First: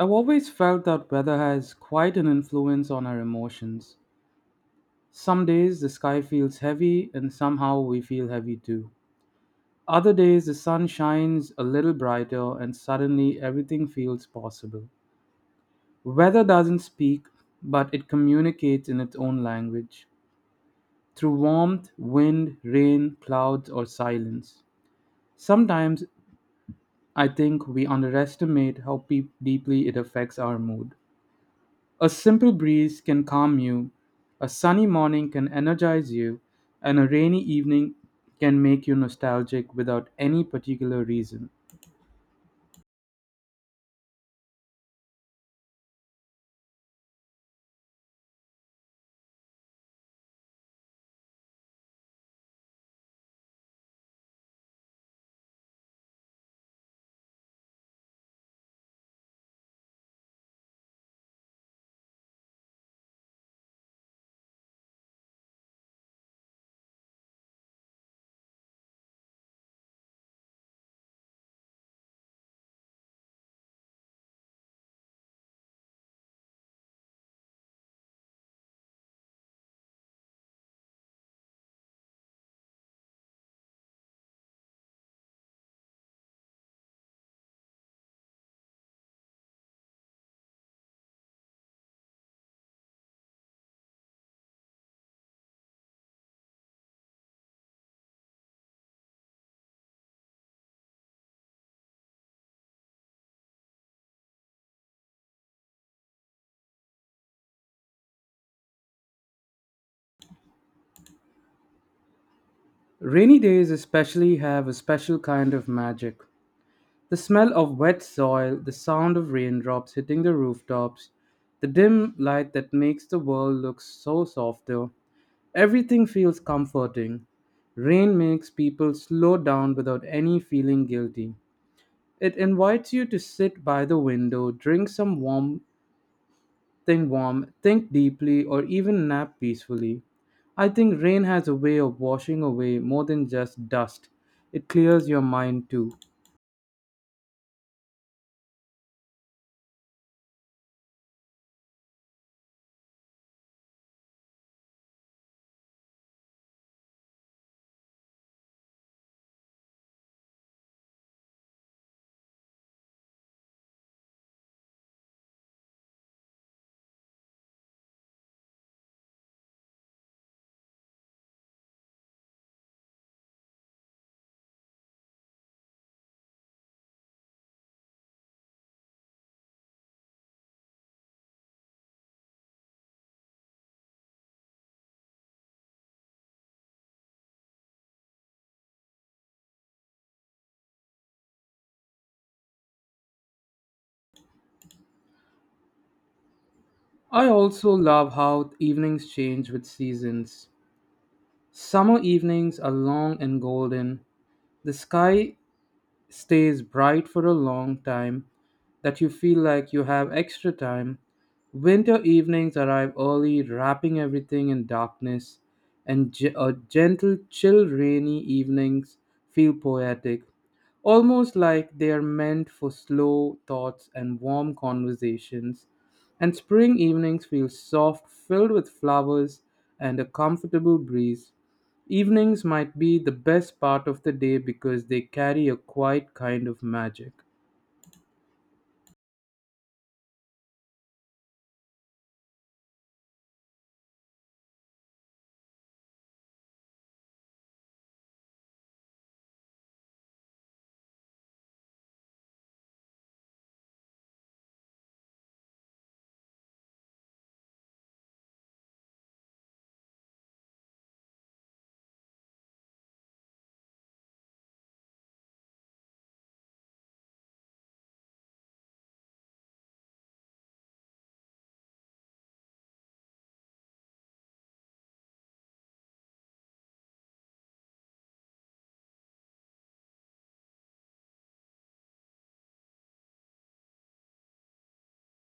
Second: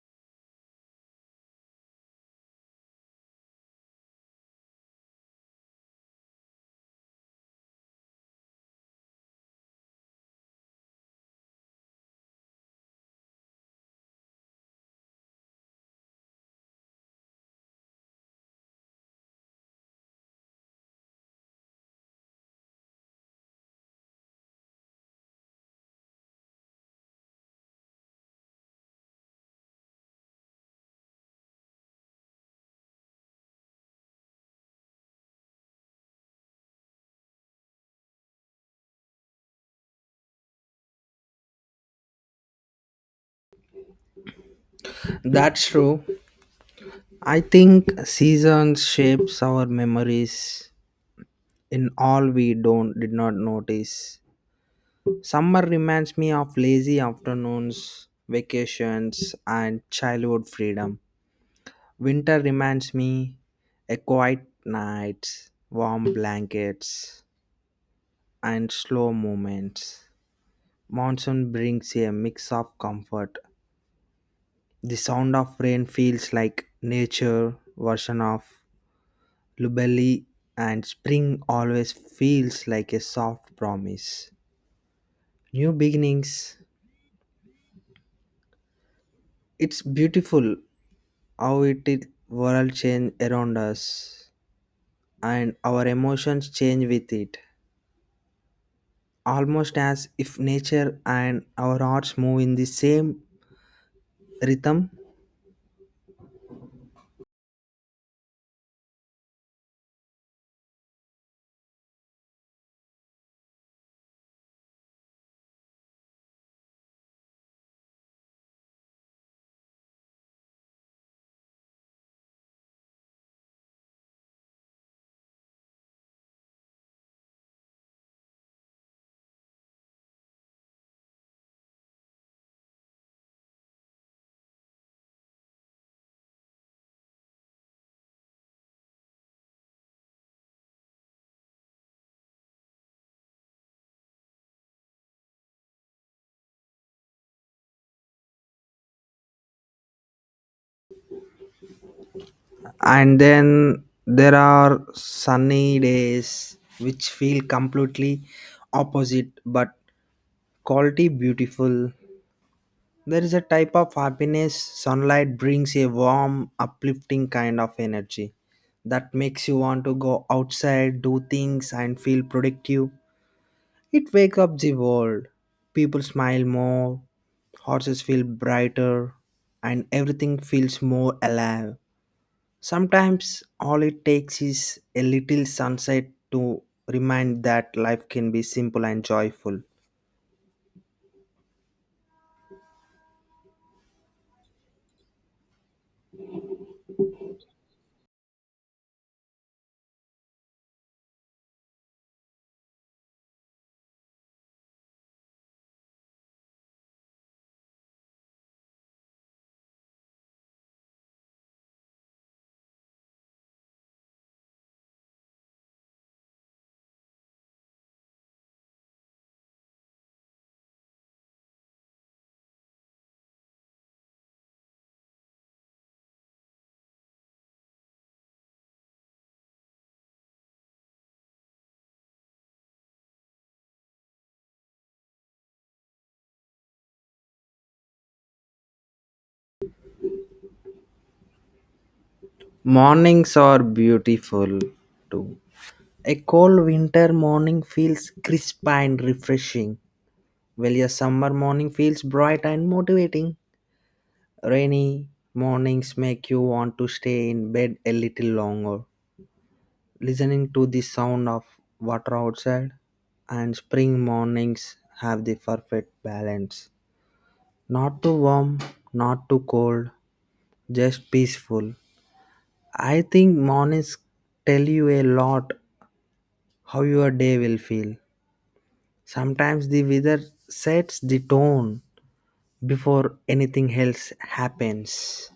I've always felt that weather has quite an influence on our emotions. Some days the sky feels heavy, and somehow we feel heavy too. Other days the sun shines a little brighter, and suddenly everything feels possible. Weather doesn't speak, but it communicates in its own language through warmth, wind, rain, clouds, or silence. Sometimes I think we underestimate how peop deeply it affects our mood. A simple breeze can calm you, a sunny morning can energize you, and a rainy evening can make you nostalgic without any particular reason. That's true. I think seasons shapes our memories in all we don't did not notice. Summer reminds me of lazy afternoons, vacations and childhood freedom. Winter reminds me a quiet nights, warm blankets and slow movements. Monsoon brings a mix of comfort. The sound of rain feels like nature version of lullaby, and spring always feels like a soft promise. New beginnings. It's beautiful how it is world change around us and our emotions change with it. Almost as if nature and our hearts move in the same rhythm. Rainy days, especially, have a special kind of magic. The smell of wet soil, the sound of raindrops hitting the rooftops, the dim light that makes the world look so softer. Everything feels comforting. Rain makes people slow down without any feeling guilty. It invites you to sit by the window, drink some warm thing warm, think deeply, or even nap peacefully. I think rain has a way of washing away more than just dust. It clears your mind too. And then there are sunny days which feel completely opposite but quality beautiful. There is a type of happiness sunlight brings, a warm, uplifting kind of energy that makes you want to go outside, do things, and feel productive. It wakes up the world. People smile more, horses feel brighter, and everything feels more alive. Sometimes all it takes is a little sunset to remind that life can be simple and joyful. I also love how evenings change with seasons. Summer evenings are long and golden. The sky stays bright for a long time that you feel like you have extra time. Winter evenings arrive early, wrapping everything in darkness, and a gentle, chill, rainy evenings feel poetic, almost like they are meant for slow thoughts and warm conversations. And spring evenings feel soft, filled with flowers and a comfortable breeze. Evenings might be the best part of the day because they carry a quiet kind of magic. Mornings are beautiful too. A cold winter morning feels crisp and refreshing, while a summer morning feels bright and motivating. Rainy mornings make you want to stay in bed a little longer, listening to the sound of water outside. And spring mornings have the perfect balance. Not too warm, not too cold, just peaceful. I think mornings tell you a lot how your day will feel. Sometimes the weather sets the tone before anything else happens.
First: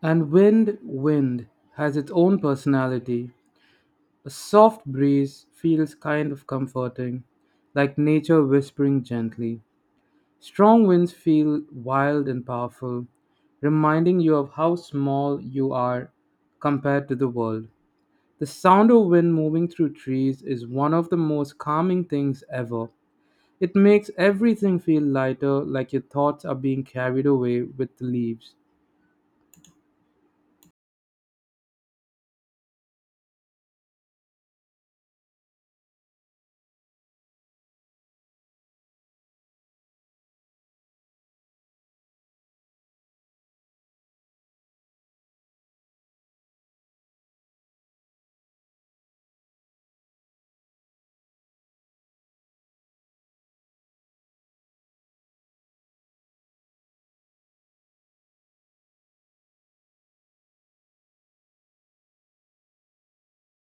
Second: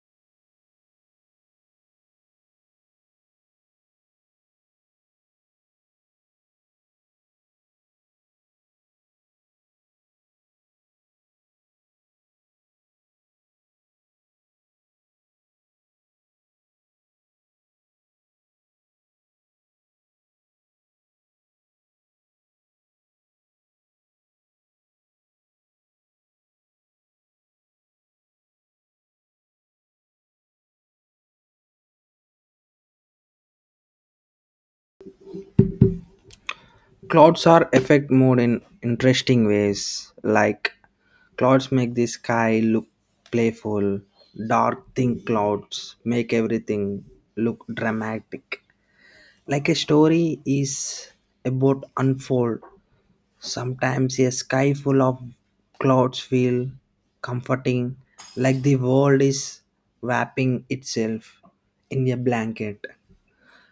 And wind has its own personality. A soft breeze feels kind of comforting, like nature whispering gently. Strong winds feel wild and powerful, reminding you of how small you are compared to the world. The sound of wind moving through trees is one of the most calming things ever. It makes everything feel lighter, like your thoughts are being carried away with the leaves. Clouds are affect mood in interesting ways. Like clouds make the sky look playful. Dark thin clouds make everything look dramatic. Like a story is about unfold. Sometimes a sky full of clouds feel comforting, like the world is wrapping itself in a blanket.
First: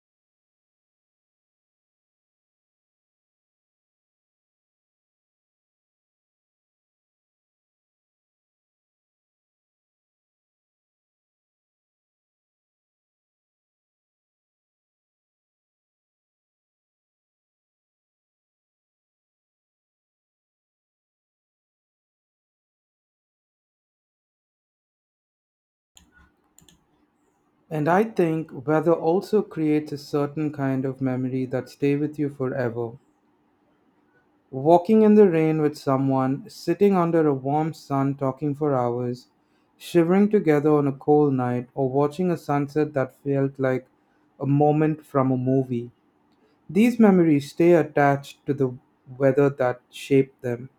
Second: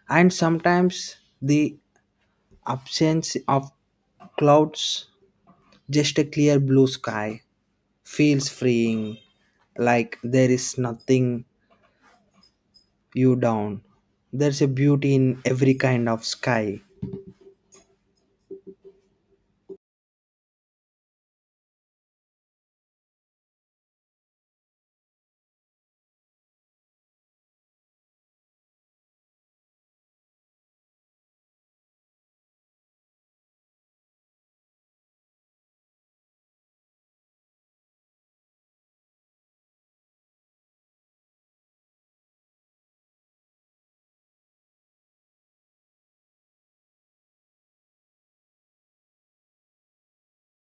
And sometimes the absence of clouds, just a clear blue sky, feels freeing, like there is nothing you down. There's a beauty in every kind of sky. And I think weather also creates a certain kind of memory that stay with you forever. Walking in the rain with someone, sitting under a warm sun talking for hours, shivering together on a cold night, or watching a sunset that felt like a moment from a movie. These memories stay attached to the weather that shaped them.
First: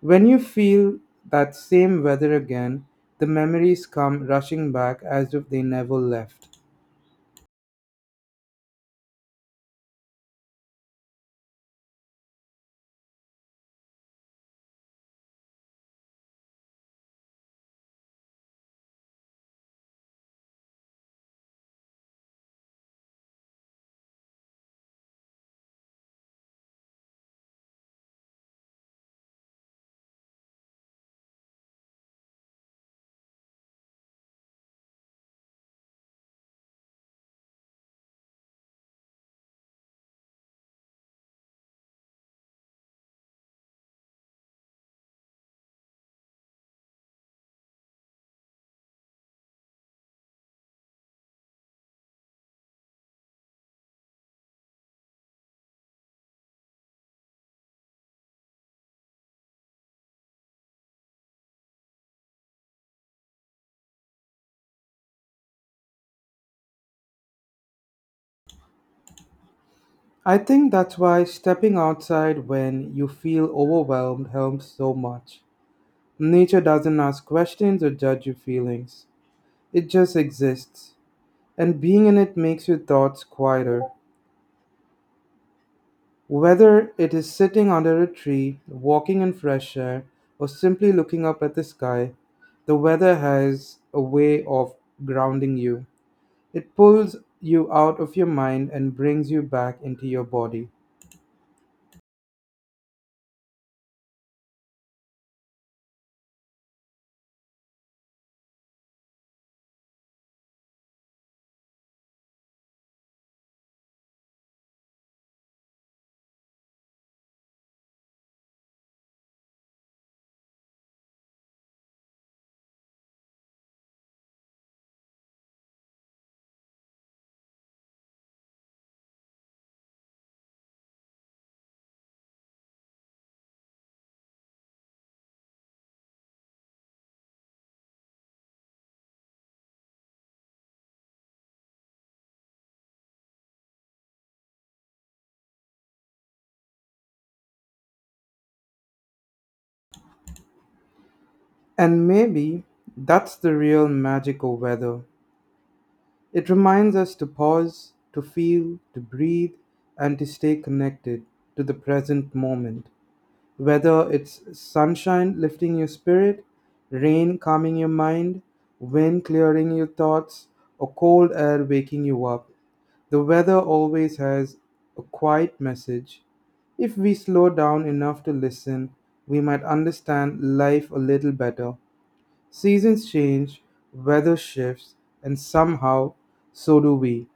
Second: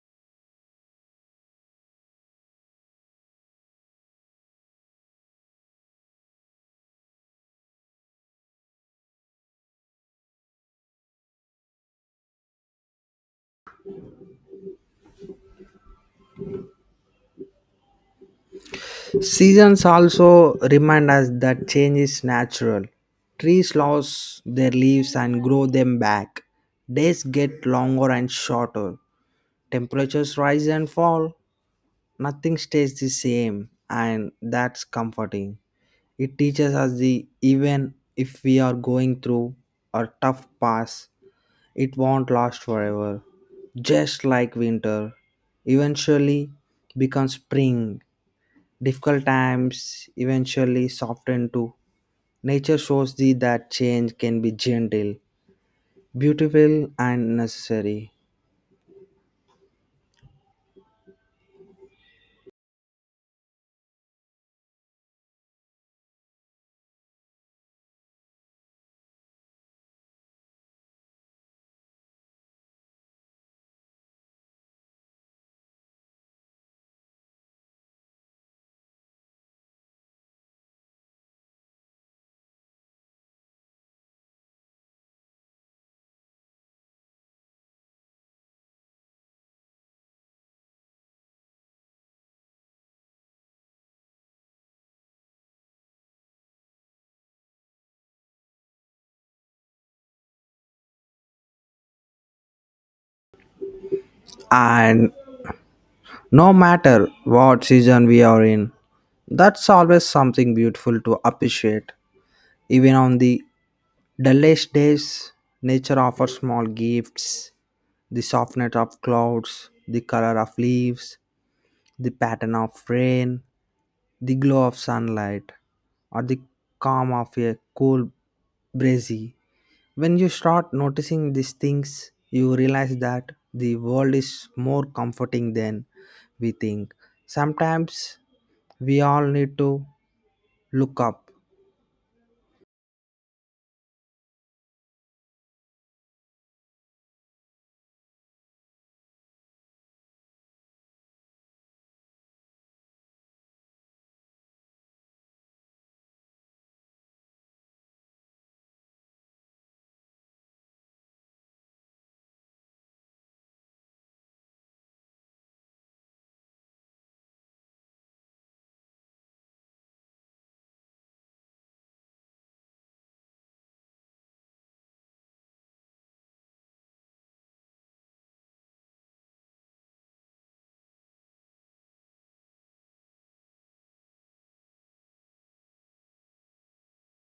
When you feel that same weather again, the memories come rushing back as if they never left. Seasons also remind us that change is natural. Trees lose their leaves and grow them back. Days get longer and shorter. Temperatures rise and fall. Nothing stays the same, and that's comforting. It teaches us the even if we are going through a tough pass, it won't last forever. Just like winter, eventually becomes spring. Difficult times eventually soften too. Nature shows thee that change can be gentle, beautiful, and necessary. I think that's why stepping outside when you feel overwhelmed helps so much. Nature doesn't ask questions or judge your feelings. It just exists. And being in it makes your thoughts quieter. Whether it is sitting under a tree, walking in fresh air, or simply looking up at the sky, the weather has a way of grounding you. It pulls you out of your mind and brings you back into your body. And no matter what season we are in, that's always something beautiful to appreciate. Even on the dullest days, nature offers small gifts, the softness of clouds, the color of leaves, the pattern of rain, the glow of sunlight or the calm of a cool breezy. When you start noticing these things, you realize that the world is more comforting than we think. Sometimes we all need to look up. And maybe that's the real magic of weather. It reminds us to pause, to feel, to breathe, and to stay connected to the present moment. Whether it's sunshine lifting your spirit, rain calming your mind, wind clearing your thoughts, or cold air waking you up, the weather always has a quiet message. If we slow down enough to listen, we might understand life a little better. Seasons change, weather shifts, and somehow so do we.